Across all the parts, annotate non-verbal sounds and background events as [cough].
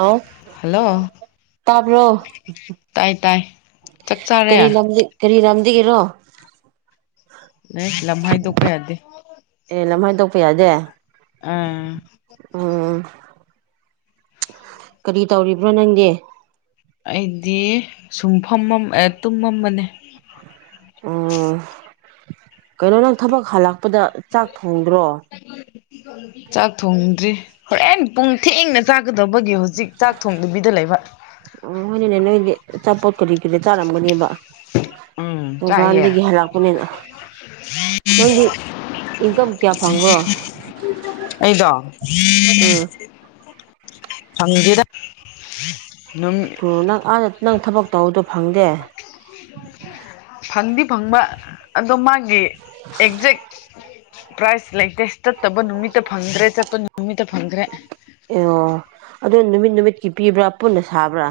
ꯍꯥꯎ hello ꯇꯥꯕ꯭ꯔꯣ ꯇꯥꯏ ꯇꯥꯏ ꯆꯥꯛ ꯆꯥꯔꯦ ꯀꯔꯤ ꯂꯝꯗ ꯀꯔꯤ ꯂꯝꯗꯒꯤꯔꯣ ꯑꯦ ꯂꯝ ꯍꯥꯏꯗ‌ꯣꯛꯄ ꯌꯥꯗꯦ ꯑꯦ ꯂꯝ ꯍꯥꯏꯗ‌ꯣꯛꯄ ꯌꯥꯗꯦ ꯑꯥ ꯎꯝ ꯀꯔꯤ ꯇꯧꯔꯤꯕ꯭ꯔꯣ ꯅꯪꯗꯤ ꯑꯩꯗꯤ ꯁꯨꯝ ꯐꯝ ꯑ‌ꯦ ꯇꯨꯝꯃꯝꯕꯅꯦ ꯎ ꯀꯩꯅꯣ ꯅꯪ ꯊꯕꯛ ꯍꯜꯂꯛ ꯄꯗ ꯆꯥꯛ ꯊꯣꯡꯗ‍꯭ꯔ‌ꯣ ꯆꯥꯛ ꯊꯣꯡꯗ꯭ꯔꯤ ꯍꯣꯔꯦꯟ ꯄꯨꯡ ꯊꯦꯡꯅ ꯆꯥꯒꯗꯧꯕꯒꯤ ꯍꯧꯖꯤꯛ ꯆꯥꯛ ꯊꯣꯡꯗꯕꯤꯗ ꯂꯩꯕ ꯑꯣ ꯍꯣꯏꯅꯦ ꯅꯣꯏꯗꯤ ꯑꯆꯥꯄꯣꯠ ꯀꯔꯤ ꯀꯔꯤ ꯆꯥꯔꯝꯒꯅꯦꯕ ꯎꯝ ꯆꯥꯏꯌꯦ ꯗꯨꯀꯥꯟꯗꯒꯤ ꯍꯜꯂꯛꯄꯅꯤꯅ ꯅꯪꯗꯤ ꯏꯟꯀꯝ ꯀꯌꯥ ꯐꯪꯕ꯭ꯔꯣ ꯑꯩꯗꯣ ꯎꯝ ꯐꯪꯗ‌ꯦꯗꯥ [inaudible] ꯀꯣꯔꯣꯅꯪ ꯑꯥꯗ ꯅꯪ ꯊꯕꯛ ꯇꯧꯕꯗ‌ꯣ ꯐꯪꯗꯤ ꯐꯪꯕ ꯑꯗꯣ ꯃꯥꯒꯤ ꯑꯦꯛꯖꯦꯛ ꯄ꯭ꯔꯥꯏꯁ ꯂꯩꯇꯦ ꯆꯠꯠꯇꯕ ꯅꯨꯃꯤꯠꯇ ꯐꯪꯗ꯭ꯔꯦ ꯆꯠꯄ ꯅꯨꯃꯤꯠꯇ ꯐꯪꯗ꯭ꯔꯦ ꯑꯣ ꯑꯗꯨ ꯅꯨꯃꯤꯠ ꯅꯨꯃꯤꯠꯀꯤ ꯄꯤꯕ꯭ꯔꯥ ꯄꯨꯟꯅ ꯁꯥꯕ꯭ꯔꯥ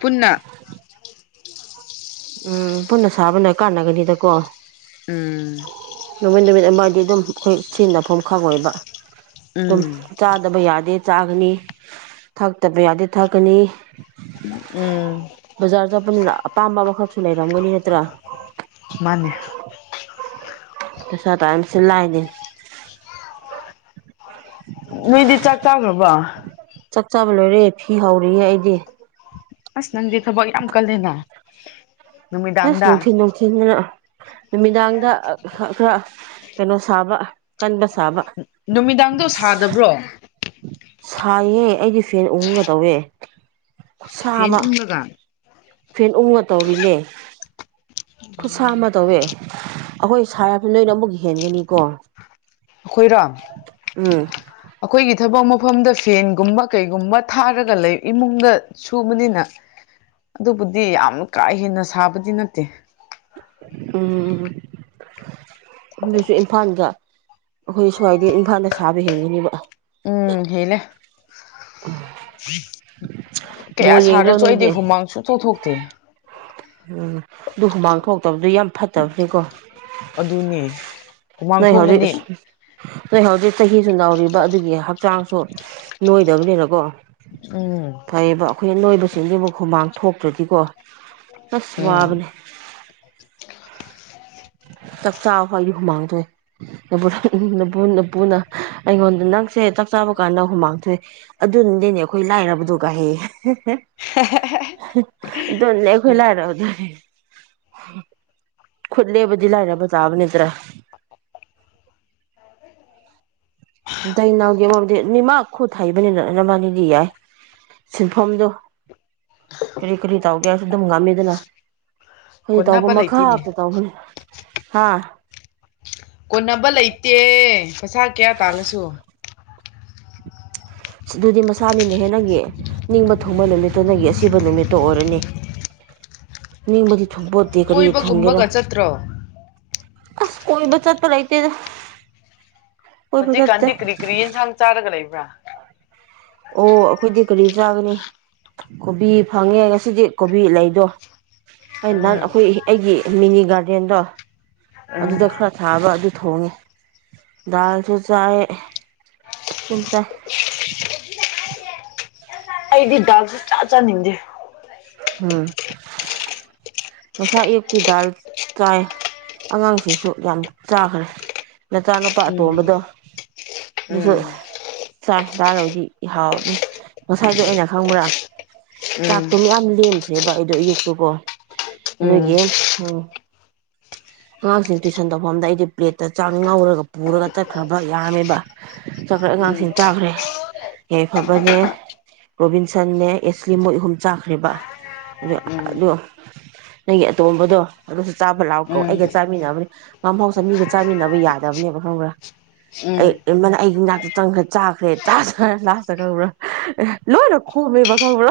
ꯄꯨꯟꯅ ꯎꯝ ꯄꯨꯟꯅ ꯁꯥꯕꯅ ꯀꯥꯟꯅꯒꯅꯤꯗꯀꯣ ꯎꯝ ꯗꯤ ꯑꯗꯨꯝ ꯑꯩꯈꯣꯏ ꯁꯤꯖꯤꯟꯅꯐꯝ ꯈꯪꯉ‌ꯣꯏꯕ ꯑꯗꯨꯝ ꯎꯝ ꯆꯥꯗꯕ ꯌꯥꯗꯦ ꯆꯥꯒꯅꯤ ꯊꯛꯇꯕ ꯌꯥꯗ‌ꯦ ꯊꯛꯀꯅꯤ ꯎꯝ ꯕꯖꯥꯔ ꯆꯠꯄꯅꯤꯅ ꯑꯄꯥꯝꯕ ꯑꯃ ꯈꯛ ꯂꯩꯔꯝꯒꯅꯤ ꯅꯠꯍꯇ꯭ꯔꯥ ꯃꯥꯅꯦ [unintelligible] ꯄꯩꯁꯥ ꯇꯥꯟꯕꯁꯤ ꯂꯥꯏꯗ‌ꯦ ꯅꯣꯏꯗꯤ ꯆꯥꯛ ꯆꯥꯈ꯭ꯔꯕ ꯆꯥꯛ ꯆꯥꯕ ꯂꯣꯏꯔꯦ ꯐꯤ ꯐꯎꯔꯤꯌ‌ꯦ ꯑꯩꯗꯤ ꯑꯁ ꯅꯪꯗꯤ ꯊꯕꯛ ꯌꯥꯝ ꯀꯜꯂꯦꯅ ꯑꯁ ꯅꯨꯃꯤꯗꯥꯡꯗ ꯅꯨꯡꯊꯤꯟ ꯅꯨꯡꯊꯤꯟꯗꯅ ꯅꯨꯃꯤꯗꯥꯡꯗ ꯑ ꯈꯔ ꯀꯩꯅꯣ ꯁꯥꯕ ꯀꯟꯗ ꯅꯨꯃꯤꯗꯥꯡꯗꯣ ꯁꯥꯗꯕ꯭ꯔꯣ ꯁꯥꯏꯌꯦ ꯑꯩꯗꯤ ꯐꯦꯟ ꯎꯪꯉꯥ ꯇꯧꯋꯦ ꯈꯨꯠꯁꯥ ꯐꯦꯟ ꯑꯃ ꯎꯪꯂꯒ ꯐꯦꯟ ꯎꯪꯉꯥ ꯇꯧꯔꯤꯅꯦ ꯈꯨꯠꯁꯥ ꯑꯃ ꯇꯧꯋꯦ ꯑꯩꯈꯣꯏ ꯁꯥꯔꯕ ꯅ‌ꯣꯏꯅ ꯑꯃꯨꯛ ꯍꯦꯟꯒꯅꯤꯀꯣ ꯑꯩꯈꯣꯏꯔꯣ ꯎꯝ ꯑꯩꯈꯣꯏꯒꯤ ꯊꯕꯛ ꯑꯃꯨꯛ ꯃꯐꯝꯗ ꯐꯦꯟꯒꯨꯝꯕ ꯀꯩꯒꯨꯝꯕ ꯊꯥꯔꯒ ꯂꯩ ꯏꯃꯨꯡꯗ ꯁꯨꯕꯅꯤꯅ ꯑꯗꯨꯕꯨꯗꯤ ꯌꯥꯝ ꯀꯥ ꯍꯦꯟꯅ ꯁꯥꯕꯗꯤ ꯅꯠꯇꯦ ꯎꯝ ꯎꯝ ꯑꯗꯨꯁꯨ ꯏꯝꯐꯥꯜꯗ ꯑꯩꯈꯣꯏ ꯁ꯭ꯋꯥꯏꯗ ꯏꯝꯐꯥꯜꯅ ꯁꯥꯕ ꯍꯦꯟꯒꯅꯦꯕ ꯎꯝ ꯍ‌ꯦꯜꯂ‌ꯦ ꯕꯣꯜ ꯀꯌꯥ ꯌꯦꯡꯗ꯭ꯔꯣ ꯁꯥꯔꯁꯨ ꯑꯩꯗꯤ ꯅꯣꯏꯗꯤ ꯍꯨꯃꯥꯡ ꯁꯨꯡꯊ‌ꯣꯛ ꯊꯣꯛꯇꯦ ꯎꯝ ꯑꯗꯨ ꯍꯨꯃꯥꯡ ꯊꯣꯛꯇꯕꯗꯨ ꯌꯥꯝ ꯐꯠꯇꯕꯅꯤꯀꯣ ꯑꯗꯨꯅꯦ ꯍꯨꯃꯥꯡ ꯊꯣꯛꯂꯗꯤ ꯅ‌ꯣꯏ ꯍꯧꯖꯤꯛ ꯆꯍꯤꯁꯨ ꯅꯧꯔꯤꯕ ꯑꯗꯨꯒꯤ ꯍꯛꯆꯥꯡꯁꯨ ꯅꯣꯏꯗꯕꯅꯤꯅꯀꯣ ꯎꯝ ꯐꯩꯌꯦꯕ ꯑꯩꯈꯣꯏ ꯅꯣꯏꯕꯁꯤꯡꯁꯤꯕꯨ ꯈꯨꯃꯥꯡ ꯊꯣꯛꯇ꯭ꯔꯗꯤꯀꯣ ꯑꯁ ꯋꯥꯕꯅꯦ ꯎꯝ ꯆꯥꯛꯆꯥꯥ ꯍ ꯑꯩ ꯍꯨꯃꯥꯡꯗꯣꯏꯄꯨꯅ ꯑꯩꯉꯣꯟꯗ ꯅꯪ ꯁꯦ ꯆꯥꯛ ꯆꯥꯕ ꯀꯥꯟꯗ ꯍꯨꯃꯥꯡ ꯊꯣꯛꯣꯛꯑꯦ ꯑꯗꯨꯅꯗꯤꯅꯦ ꯑꯩꯈꯣꯏ ꯂꯥꯏꯔꯕꯗ ꯀꯥꯏꯍ ꯑꯗꯨꯅꯗꯤ ꯑꯩꯈꯣꯏ ꯂꯥꯏꯔꯕꯗꯨꯅꯦ ꯎꯝ [inaudible] ꯈꯨꯂꯦꯕꯗꯤ ꯂꯥꯏꯔꯕ ꯇꯕꯅꯤꯗꯔꯥ [unintelligible] ꯈꯣꯠ ꯊ ꯍꯥꯏꯕꯅꯤꯅꯅ ꯃꯥꯅꯤꯗꯤ ꯌꯥꯏ ꯁꯤꯟꯐꯝꯗꯣ ꯀꯔꯤ ꯀꯔꯤ ꯇꯥꯎ ꯑꯗꯨꯝ ꯉꯝꯃꯤꯗꯅ ꯍꯧꯏꯗꯤ ꯇꯧꯕ ꯀꯣꯟꯅꯕ ꯃꯈꯥ ꯂꯩꯇꯦꯅꯦ ꯑꯇ ꯇꯧꯕꯅꯤ ꯍꯥꯥ ꯀꯣꯟꯅꯕ ꯂꯩꯇꯦ ꯄꯩꯁꯥ ꯀꯌꯥ ꯇꯥꯜꯂꯁꯨ ꯑꯗꯨꯗꯤ ꯃꯁꯥꯅꯤꯅꯍꯦ ꯅꯪꯒꯤ ꯅꯤꯡꯕ ꯊꯨꯡꯕ ꯅꯨꯃꯤꯠꯇꯨ ꯅꯪꯒꯤ ꯑꯁꯤꯕ ꯅꯨꯃꯤꯠꯇꯣ ꯑꯣꯏꯔꯅꯤ ꯅꯤꯡꯕꯗꯤ ꯊꯕꯣꯠꯇ ꯀꯔꯤ ꯊꯣꯡꯒꯦꯔ ꯀꯣꯏꯕꯒꯨꯝꯕꯒ ꯆꯠꯇ꯭ꯔꯣ ꯑꯁ ꯑꯣꯏꯕ ꯆꯆꯥ ꯇ ꯂꯩꯍꯤꯇꯗ ꯍꯧꯖꯤ ꯀꯥꯟꯗꯤ ꯀ꯭ ꯀꯔꯤꯟ ꯁꯥꯡ ꯆꯥꯔꯒ ꯂꯩ ꯭ꯔ ꯑꯣ ꯑꯩꯈꯣꯏꯗꯤ ꯀꯔꯤ ꯆꯥꯒꯅꯤ ꯀꯣꯕꯤ ꯐꯪꯉꯦ ꯉꯁꯤꯗꯤ ꯀꯣꯕꯤ ꯂꯩꯗꯣ ꯑꯩ ꯅꯍꯥꯟ ꯎꯝ ꯑꯩꯈꯣꯏ ꯑꯩꯒꯤ ꯃꯤꯅꯤ ꯒꯥꯔꯗꯦꯟꯗꯣ ꯎꯝ ꯑꯗꯨꯗ ꯈꯔ ꯊꯥꯕ ꯑꯗꯨ ꯊꯣꯡꯉꯦ ꯗꯥꯜꯁꯨ ꯆꯥꯏ ꯁꯨꯝ ꯆꯥꯏ ꯑꯩꯗꯤ ꯜꯁꯦ ꯆꯥ ꯆꯥꯅꯤꯡꯗꯦ ꯎꯝ ꯃꯁꯥ ꯑꯌꯨꯛꯇꯤ ꯗꯥꯜ ꯆꯥꯏ ꯑꯉꯥꯡꯁꯤꯡꯁꯨ ꯌꯥꯝ ꯆꯥꯈ꯭ꯔꯦ ꯅꯆꯥꯅꯨꯄꯥ ꯎꯝ ꯑꯇꯣꯝꯕꯗꯣ ꯑꯗꯨꯁꯨ ꯎꯝ ꯆꯥꯏ ꯂꯥꯛꯂꯕꯗꯤ ꯍꯥꯎꯕꯅꯤ ꯉꯁꯥꯏꯗꯣ ꯑꯩꯅ ꯈꯪꯕ꯭ꯔꯥ ꯆꯥꯥꯛ ꯇꯣꯃꯤ ꯑ ꯁꯦꯝꯈ꯭ꯔꯦꯕ ꯑꯩꯗꯣ ꯑꯌꯨꯛꯇꯨꯀꯣ ꯎꯝ ꯑꯗꯨꯒꯤ ꯎꯝ ꯑꯉꯥꯡꯁꯤꯡ ꯇꯨꯏꯁꯟ ꯇꯧꯐꯝꯗ ꯑꯩꯗꯤ ꯄ꯭ꯂꯦꯠꯇ ꯆꯥꯛ ꯉꯧꯔꯒ ꯄꯨꯔꯒ ꯆꯠꯈ꯭ꯔꯕ ꯌꯥꯝꯃꯦꯕ ꯆꯠꯈ꯭ꯔ ꯎꯝ ꯑꯉꯥꯡꯁꯤꯡ ꯎꯝ ꯆꯥꯈ꯭ꯔꯦ ꯌꯥꯏꯐꯕꯅꯦ ꯔꯣꯕꯤꯟꯁꯟꯅꯦ ꯑꯦꯁꯂꯤ ꯃꯣꯏꯛ ꯑꯍꯨꯝ ꯆꯥꯈ꯭ꯔꯦꯕ ꯑꯗꯨ ꯑꯗꯣ ꯅꯪꯒꯤ ꯑꯇꯣꯝꯕꯗꯣ ꯑꯗꯨꯁꯨ ꯆꯥꯕ ꯎꯝ ꯂꯥꯛꯥꯎ ꯀ ꯎꯝ ꯑꯩꯒ ꯆꯥꯃꯤꯟꯅꯕꯅꯤ ꯉꯝꯍꯥꯎꯁ ꯃꯤꯒ ꯆꯥꯃꯤꯟꯅꯕ ꯌꯥꯗꯕꯅꯦꯕ ꯈꯪꯕ꯭ꯔꯥ ꯎꯝ ꯑꯩꯅ ꯑꯩꯒꯤꯅꯥꯥꯛꯛꯇ ꯆꯪꯈ꯭ꯔꯦ ꯆꯥꯈ꯭ꯔꯦ ꯆꯥꯈ꯭ꯔ ꯂꯥꯁꯇ ꯈꯪꯕ꯭ꯔꯥ ꯑꯦ ꯂꯣꯏꯅ ꯈꯣꯝꯃꯦꯕ ꯈꯪꯕ꯭ꯔꯥ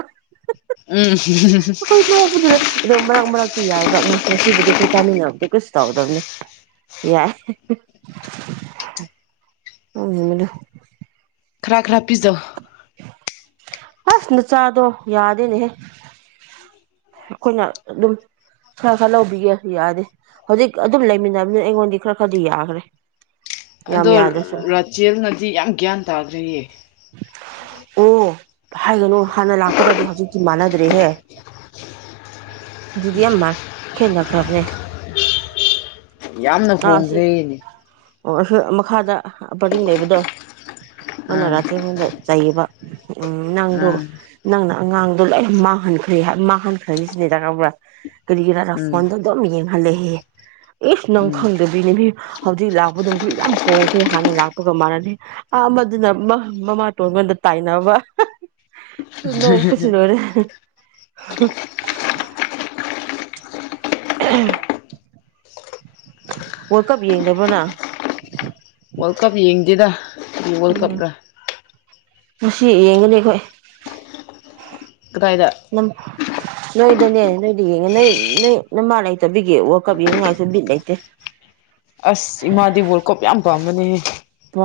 ꯎꯝ ꯎꯝ ꯑꯩꯈꯣꯏ ꯅꯣꯛꯄꯗꯨꯅ ꯑꯗꯣ ꯃꯔꯛ ꯃꯔꯛꯇꯤ ꯌꯥꯏꯕ ꯉꯍ ꯉꯁꯤꯕꯨꯗꯤ ꯑꯩꯈꯣꯏ ꯆꯥꯃꯤꯟꯅꯔꯗꯨ ꯀꯩꯁꯨ ꯇꯧꯗꯕꯅꯤ ꯌꯥꯏ ꯎ ꯃ ꯈꯔ ꯈꯔ ꯄꯤꯖꯥ ꯑꯁ ꯅ ꯆꯥꯗꯣ ꯌꯥꯗꯅꯦꯍ ꯑꯩꯈꯣꯏꯅ ꯑꯗꯨꯝ ꯈꯔ ꯈꯔ ꯂꯧꯕꯤꯒꯦ ꯌꯥꯔꯦ ꯍꯧꯖꯤꯛ ꯑꯗꯨꯝ ꯂꯩꯃꯤꯟꯅꯕꯅꯤꯅ ꯑꯩꯉꯣꯟꯗꯤ ꯈꯔ ꯈꯔꯗꯤ ꯌꯥꯈ꯭ꯔꯦ ꯌꯥꯝ ꯑꯗꯣ ꯌꯥꯗ꯭ꯔꯁꯨ ꯔꯥꯆꯦꯜꯅꯗꯤ ꯌꯥꯝ ꯒ꯭ꯌꯥꯟ ꯇꯥꯈ꯭ꯔꯦꯌꯦ ꯑꯣ ꯍꯥꯏꯒꯅꯨ ꯍꯥꯟꯅ ꯂꯥꯛꯄꯒꯗꯤ ꯍꯧꯖꯤꯛꯇꯤ ꯃꯥꯟꯅꯗ꯭ꯔꯦꯍꯦ ꯑꯗꯨꯗꯤ ꯌꯥꯝ ꯈꯦꯟꯅꯈ꯭ꯔꯕꯅꯦ ꯌꯥꯝꯅ ꯍꯣꯡꯈ꯭ꯔꯦꯅꯦ ꯑꯣ ꯃꯈꯥꯗ ꯄꯔꯤꯡ ꯂꯩꯕꯗꯣ ꯑꯥ ꯃꯅꯔꯥꯗ ꯆꯩꯌꯦꯕ ꯎꯝ ꯅꯪꯗꯣ ꯑꯥ ꯅꯪꯪ ꯑꯉꯥꯡꯗꯣ ꯂꯣꯏ ꯃꯥꯡꯍꯟꯈ꯭ꯔꯦ ꯃꯥꯡꯍꯟꯈ꯭ꯔꯅꯤ ꯁꯤꯅꯦꯗꯕ꯭ꯔꯥ ꯀꯔꯤꯂꯤꯌꯥꯔꯥ ꯎꯝ ꯐꯣꯟꯗꯝ ꯌꯦꯡ ꯑꯦ ꯏꯁ ꯅꯪ ꯎꯝ ꯈꯪꯗꯗꯣꯏꯅꯦ ꯃꯤ ꯍꯧꯖꯤꯛ ꯂꯥꯛ ꯑꯗꯨꯝ ꯌꯥꯝ ꯍꯣꯡꯈ꯭ꯔꯦ ꯍꯥꯟꯅ ꯂꯥꯛꯄꯒ ꯃꯥꯟꯅꯗꯦ ꯑꯃꯗꯨꯅ ꯃꯃꯥ ꯇꯣꯟꯉꯣꯟꯗ ꯇꯥꯏꯅꯕ ꯂꯣꯡ ꯄꯨꯁꯤ ꯂꯔꯦ [unintelligible] [unintelligible] ꯋꯥꯔꯜ ꯀꯞ ꯌꯦꯡꯗꯕ꯭ꯔꯣꯅꯪ ꯋꯥꯔꯜꯗ ꯀꯞ ꯌꯦꯡꯗꯗ ꯋꯥꯔꯜ ꯎꯝ ꯀꯞꯗ ꯉꯁꯤ ꯌꯦꯡꯒꯅꯤ ꯑꯩꯈꯣꯏ ꯀꯗꯥꯏꯗ ꯅꯣꯏꯣꯏ ꯗꯅꯦ ꯅꯣꯏꯗꯤ ꯌꯦꯡꯉꯦ ꯅꯣꯏ ꯅꯣꯏ ꯅꯃꯥ ꯂꯩꯇꯕꯤꯒꯤ ꯋꯥ ꯀꯞ ꯌꯦꯡꯉꯥꯏꯁꯨ ꯕꯤꯠ ꯂꯩꯇꯦ ꯑꯁ ꯏꯃꯥꯗꯤ ꯋꯥꯔꯜ ꯀꯞ ꯌꯥꯝ ꯄꯥꯝꯕꯅꯦꯍ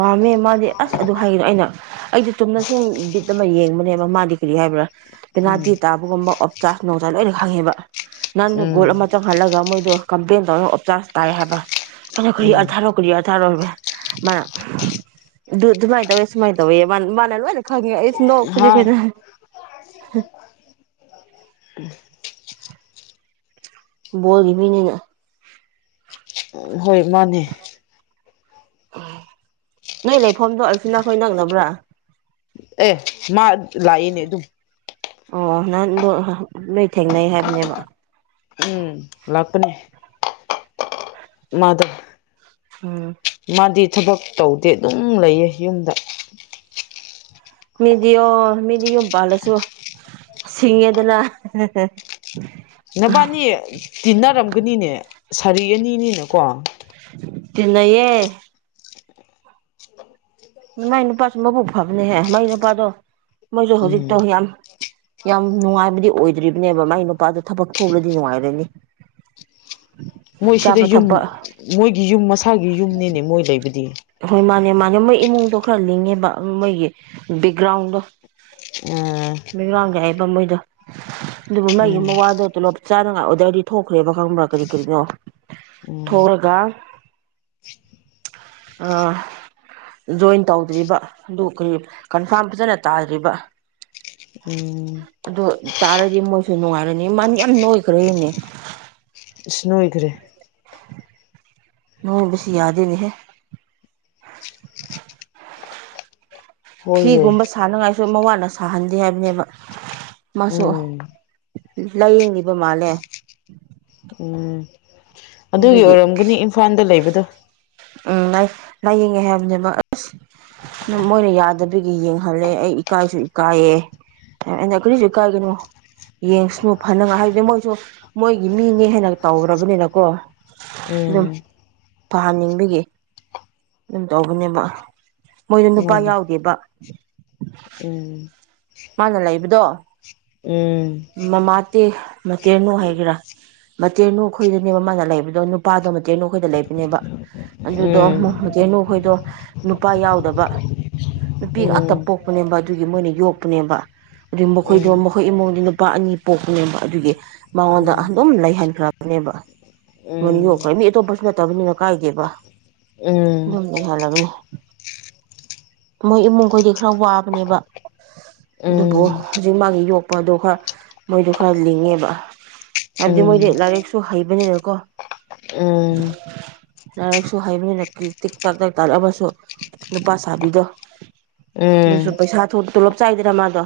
ꯄꯥꯝꯃꯦ ꯃꯥꯗꯤ ꯑꯁ ꯑꯗꯨ ꯍꯥꯏꯒꯅꯣ ꯑꯩꯅ ꯑꯩꯗꯤ ꯇꯨꯝꯅ ꯁꯨꯝ ꯕꯤꯠ ꯑꯃ ꯌꯦꯡꯕꯅꯦꯕ ꯃꯥꯗꯤ ꯀꯔꯤ ꯍꯥꯏꯕ꯭ꯔꯥ ꯎꯝ ꯄꯦꯅꯥꯜꯇꯤ ꯇꯥꯕꯒꯨꯝꯕ ꯑꯣꯞꯆꯥꯥꯔꯖ ꯣꯡꯖꯥ ꯂꯣꯏꯅ ꯈꯪꯉꯦꯕ ꯅꯪꯅ ꯎꯝ ꯒꯣꯜ ꯑꯃ ꯆꯪꯍꯜꯂꯒ ꯃꯣꯏꯗꯣ ꯀꯝꯄ꯭ꯂꯦꯟ ꯇꯧꯔꯒ ꯑꯣꯞꯆꯥꯥꯔꯖ ꯇꯥꯏ ꯍꯥꯏꯕ ꯑꯩꯅ ꯈꯔꯤ ꯎꯝ ꯑꯥꯔꯊꯥꯔꯛꯣ ꯈꯔꯤ ꯑꯔꯊꯥꯔꯛꯣ ꯃꯥꯅ ꯗꯨ ꯃꯥꯏꯗꯕꯁꯨꯃꯥꯏꯗꯕ ꯃꯥꯂꯅꯦ ꯈꯪꯉ ꯗꯣ ꯐꯖꯤ ꯍꯥ ꯐꯗ ꯍ [inaudible] ꯕꯣꯜꯒꯤꯃꯤ ꯍꯣꯏ ꯃꯥꯅꯦ ꯅꯣꯏ ꯂꯩꯐꯝꯗꯣ ꯑꯜꯐꯤꯅꯥ ꯈꯣꯏ ꯅꯛꯅꯕ꯭ꯔꯥ ꯑꯦ ꯃꯥ ꯂꯥꯛꯑꯌꯦꯅꯦ ꯑꯗꯨꯝ ꯑꯣ ꯅꯪꯗꯣ ꯅꯣꯏ ꯊꯦꯡꯅꯩ ꯍꯥꯏꯕꯅꯦꯕ ꯅꯦ ꯃꯥꯗ ꯎꯝ ꯃꯥꯗꯤ ꯊꯕꯛ ꯇꯧꯗꯦ ꯑꯗꯨꯝ ꯂꯩꯌꯦ ꯌꯨꯝꯗ ꯃꯤꯗꯤ ꯑꯣ ꯃꯤꯗꯤ ꯌꯣꯟ ꯄꯜꯂꯁꯨ ꯁꯤꯡꯉꯦꯗꯅ ꯅꯕꯥꯅꯤ ꯇꯤꯟꯅꯔꯝꯒꯅꯤꯅꯦ ꯁꯥꯔꯤ ꯑꯅꯤꯅꯤꯅꯀꯣ ꯇꯅꯌꯦ ꯃꯥꯏ ꯅꯨꯄꯥꯁꯨ ꯃꯕꯨꯛ ꯐꯕꯅꯦꯍꯦ ꯃꯥꯏ ꯅꯨꯄꯥꯗꯣ ꯃꯣꯏꯁꯨ ꯍꯧꯖꯤꯛꯇꯣ ꯎꯝ ꯌꯥꯝ ꯌꯥꯝ ꯅꯨꯡꯉꯥꯏꯕꯗꯤ ꯑꯣꯏꯗ꯭ꯔꯤꯕꯅꯦꯕ ꯃꯥꯏꯒꯤ ꯅꯨꯄꯥꯗꯣ ꯊꯕꯛ ꯐꯔꯗꯤ ꯅꯨꯡꯉꯥꯏꯔꯅꯤ ꯃꯣꯏꯁꯤꯗ ꯆꯥꯕ ꯌꯨꯝ ꯊꯛꯄ ꯃꯣꯏꯒꯤ ꯌꯨꯝ ꯃꯁꯥꯒꯤ ꯌꯨꯝꯅꯤꯅꯦ ꯃꯣꯏ ꯂꯩꯕꯗꯤ ꯌꯦꯝꯩ ꯏꯃꯨꯡꯗꯣ ꯈꯔ ꯂꯤꯡꯉꯦꯕ ꯃꯣꯏꯒꯤ ꯕꯦꯛꯒ꯭ꯔꯥꯎꯟꯗꯣ ꯑ ꯗ ꯑꯗꯨ ꯃꯩꯒꯤ ꯃ ꯋꯥꯗꯣꯂꯞ ꯆꯥꯅꯉꯥꯏ ꯑꯣꯗꯔꯗꯤ ꯊꯣꯛꯈ꯭ꯔꯦꯕ ꯈꯪꯕ꯭ꯔꯥ ꯀꯔꯤ ꯀꯔꯤꯅꯣ ꯎꯝ ꯊꯣꯛꯔꯒ ꯖꯣꯏꯟ ꯇꯧꯗ꯭ꯔꯤꯕ ꯑꯗꯨ ꯀꯔꯤ ꯀꯟꯐꯥꯔꯝ ꯐꯖꯅ ꯇꯥꯗ꯭ꯔꯤꯕ ꯎꯝ ꯑꯗꯨ ꯇꯥꯔꯗꯤ ꯃꯣꯏꯁꯨ ꯅꯨꯡꯉꯥꯏꯔꯅꯤ ꯃꯥꯅ ꯌꯥꯝ ꯅꯣꯏꯈ꯭ꯔꯦꯅꯦ ꯏꯁ ꯅꯣꯏꯈ꯭ꯔꯦ ꯅꯣꯡ ꯁꯤ ꯌꯥꯗꯅꯦꯍꯦ ꯍꯣꯏꯌꯦ ꯐꯤꯒꯨꯝꯕ ꯁꯥꯟꯅꯉꯥꯏ ꯁ ꯃ ꯋꯥꯅ ꯁꯥꯍꯟꯗꯦ ꯍꯥꯏꯕꯅꯦꯕ ꯎꯝ ꯂꯥꯏꯌꯦꯡꯉꯤꯕ ꯃꯥꯜꯂꯦ ꯎꯝ ꯑꯗꯨꯒꯤ ꯑꯣꯏꯔꯝꯒꯅꯤ ꯏꯝꯐꯥꯜꯗ ꯂꯩꯕꯗꯣ ꯎꯝ ꯂꯥꯏꯌꯦꯡꯉꯦ ꯍꯥꯏꯕꯅꯦꯕ ꯑꯁ ꯃꯣꯏꯅ ꯌꯥꯗꯕꯒꯤ ꯌꯦꯡꯍꯜꯂꯦ ꯑꯩ ꯏꯀꯥꯏꯁꯨ ꯏꯀꯥꯏꯌꯦ ꯑꯩꯅ ꯀꯔꯤꯁꯨ ꯏꯀꯥꯏꯒꯅꯨ ꯌꯦꯡꯁꯅꯨ ꯐꯅꯉꯥꯏ ꯍꯥꯏꯕꯗꯤ ꯃꯣꯏꯁꯨ ꯃꯣꯏꯒꯤ ꯃꯤꯅꯦ ꯍꯦꯟꯅ ꯇꯧ꯭ꯔꯔꯕꯅꯤꯅꯀꯣ ꯑꯗꯨꯝ ꯎꯝ ꯐꯍꯟꯅꯤꯡꯕꯒꯤ ꯑꯗꯨꯝ ꯇꯧꯕꯅꯦꯕ ꯃꯣꯏꯗ ꯅꯨꯄꯥ ꯃꯥꯅꯦ ꯌꯥꯎꯗꯦꯕ ꯎꯝ ꯃꯥꯅ ꯂꯩꯕꯗꯣ ꯎꯝ ꯃꯃꯥꯇꯦ ꯃꯇꯦꯅꯨ ꯍꯥꯏꯒꯦꯔꯥ ꯃꯇꯦꯅꯨ ꯈꯣꯏꯗꯅꯦꯕ ꯃꯥꯅ ꯂꯩꯕꯗꯣ ꯅꯨꯄꯥꯗꯣ ꯃꯇꯦꯅꯨꯈꯣꯏꯗ ꯂꯩꯕꯅꯦꯕ ꯑꯗꯨꯗꯣ ꯎꯝ ꯃꯦꯅꯨꯈꯣꯏꯗꯣ ꯅꯨꯄꯥ ꯌꯥꯎꯗꯕ ꯅꯨꯄꯤ ꯉꯥꯛꯇ ꯎꯝ ꯄꯣꯛꯄꯅꯦꯕ ꯑꯗꯨꯒꯤ ꯃꯣꯏꯅ ꯌꯣꯛꯄꯅꯦꯕ ꯑꯗꯨꯒꯤ ꯃꯈꯣꯏꯗꯣ ꯃꯈꯣꯏ ꯏꯃꯨꯡꯗꯤ ꯂꯨꯄꯥ ꯑꯅꯤ ꯄꯣꯛꯄꯅꯦꯕ ꯑꯗꯨꯒꯤ ꯃꯉꯣꯟꯗ ꯑꯗꯨꯝ ꯂꯩꯍꯟꯈ꯭ꯔꯕꯅꯦꯕ ꯃꯣꯏꯅ ꯌꯣꯛꯈ꯭ꯔꯕ ꯃꯤ ꯑꯇꯣꯞꯄꯁꯨ ꯅꯠꯇꯕꯅꯤꯅ ꯀꯥꯏꯗꯦꯕ ꯑꯗꯨꯝ ꯂꯩꯍꯜꯂꯕꯅꯤ ꯃꯣꯏ ꯏꯃꯨꯡꯈꯣꯏꯗꯤ ꯈꯔ ꯋꯥꯕꯅꯦꯕ ꯑꯗꯨꯕꯨ ꯍꯧꯖꯤꯛ ꯃꯥꯒꯤ ꯌꯣꯛꯄꯗꯣ ꯈꯔ ꯃꯣꯏꯗꯣ ꯈꯔ ꯂꯤꯡꯉꯦꯕ ꯍꯥꯏꯕꯗꯤ ꯃꯣꯏꯗꯤ ꯂꯥꯏꯔꯤꯛꯁꯨ ꯍꯩꯕꯅꯤꯅꯀꯣ ꯂꯥꯏꯔꯤꯛꯁꯨ ꯍꯩꯕꯅꯤꯅꯤ ꯇꯤꯛ ꯇꯥꯛ ꯇꯛ ꯇꯥꯛꯂꯛꯑꯃꯁꯨ ꯅꯨꯄꯥ ꯁꯥꯕꯤꯗꯣ ꯑꯗꯨꯁꯨ ꯄꯩꯁꯥ ꯇꯣꯂꯞ ꯆꯥꯏꯗꯅ ꯃꯥꯗꯣ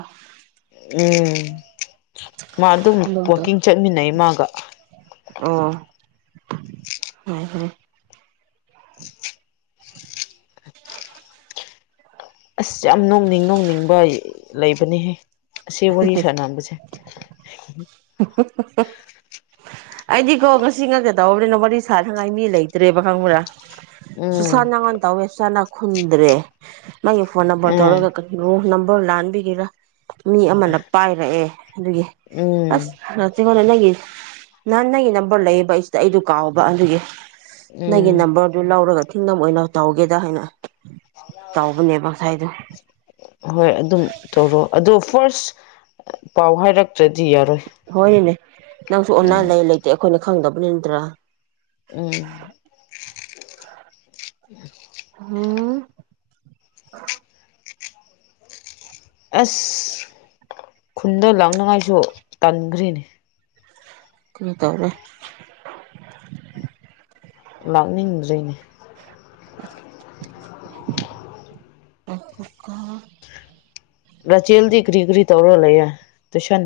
ꯃꯥ ꯑꯗꯨꯝ ꯋꯥꯋꯥꯛꯀꯤꯡ ꯆꯠꯃꯤꯟꯅꯩ ꯃꯥꯒ ꯑꯣ ꯍ ꯍ ꯑ ꯑꯁ ꯌꯥꯝ ꯅꯣꯡꯅꯤꯡ ꯅꯣꯡꯅꯤꯡꯕ ꯂꯩꯕꯅꯤꯍꯦ ꯁꯤꯕꯅꯤꯁ ꯅꯝ ꯀꯁꯦ ꯑꯩꯗꯤꯀꯣ ꯉꯁꯤ ꯉꯥꯛꯀ ꯇꯧꯔꯕꯅꯤꯅ ꯋꯥꯔꯤ ꯁꯥꯅꯅꯉꯥꯏ ꯃꯤ ꯂꯩꯇ꯭ꯔꯦꯕ ꯈꯪꯕ꯭ꯔꯥ ꯎꯝ ꯁꯨꯁꯥꯟꯪ ꯇꯋꯦꯁꯥꯟꯅ ꯈꯨꯨꯝꯗ꯭ꯔꯦ ꯃꯥꯒꯤ ꯐꯣꯟ ꯅꯝꯕꯔ ꯎꯝ ꯇꯧꯔꯒ ꯀꯔꯤ ꯅꯣ ꯣ ꯂꯥꯟꯕꯤꯒꯦꯔꯥ ꯃꯤ ꯑꯃꯅ ꯄꯥꯏꯔꯛꯑꯦ ꯑꯗꯨꯒꯤ ꯑꯁ ꯎꯝ ꯔꯆꯒꯣꯂ [unintelligible] ꯅꯍꯥꯟ ꯅꯪꯒꯤ ꯅꯝꯕꯔ ꯂꯩꯌꯦꯕ ꯑꯩ ꯁꯤꯗ ꯑꯩꯗꯨ ꯀꯥꯎꯕ ꯑꯗꯨꯒꯤ ꯅꯪꯒꯤ ꯎꯝ ꯅꯝꯕꯔ ꯑꯗꯨ ꯂꯧꯑꯣꯔꯒ ꯏꯤꯡꯗꯝ ꯑꯣꯏꯅ ꯇꯧꯒꯦꯗ ꯍꯥꯏꯅ ꯇꯧꯕꯅꯦꯕ ꯉꯁꯥꯏꯗꯣ ꯍꯣꯏ ꯑꯗꯨꯝ ꯇꯧꯔꯣ ꯑꯗꯨ ꯐ‌ꯣꯏꯔꯁ ꯄꯥꯎ ꯍꯥꯏꯔꯛꯇ꯭ꯔꯗꯤ ꯌꯥꯔꯣꯏ ꯍꯣꯏꯅꯦ ꯅꯪꯁꯨ ꯑꯣꯟꯅ ꯎꯝ ꯂꯩ ꯂꯩꯇꯦ ꯑꯩꯈꯣꯏꯅ ꯈꯪꯗꯕ ꯅꯠꯇ꯭ꯔꯥ ꯎꯝ ꯍꯨꯝ ꯑꯁ ꯈꯨꯟꯗ ꯂꯥꯛꯅꯉꯥꯏꯁꯨ ꯇꯟꯒ꯭ꯔ‌ꯦꯅꯦ ꯀꯔꯤ ꯇꯧꯔꯦ ꯂꯥꯛꯅꯤꯡꯗ꯭ꯔ‌ꯦꯅꯦ [inaudible] ꯔꯆꯦꯜꯗꯤ ꯀꯔꯤ ꯀꯔꯤ ꯇꯧꯔꯥ ꯂꯩꯌꯦ ꯇꯨꯏꯁꯟ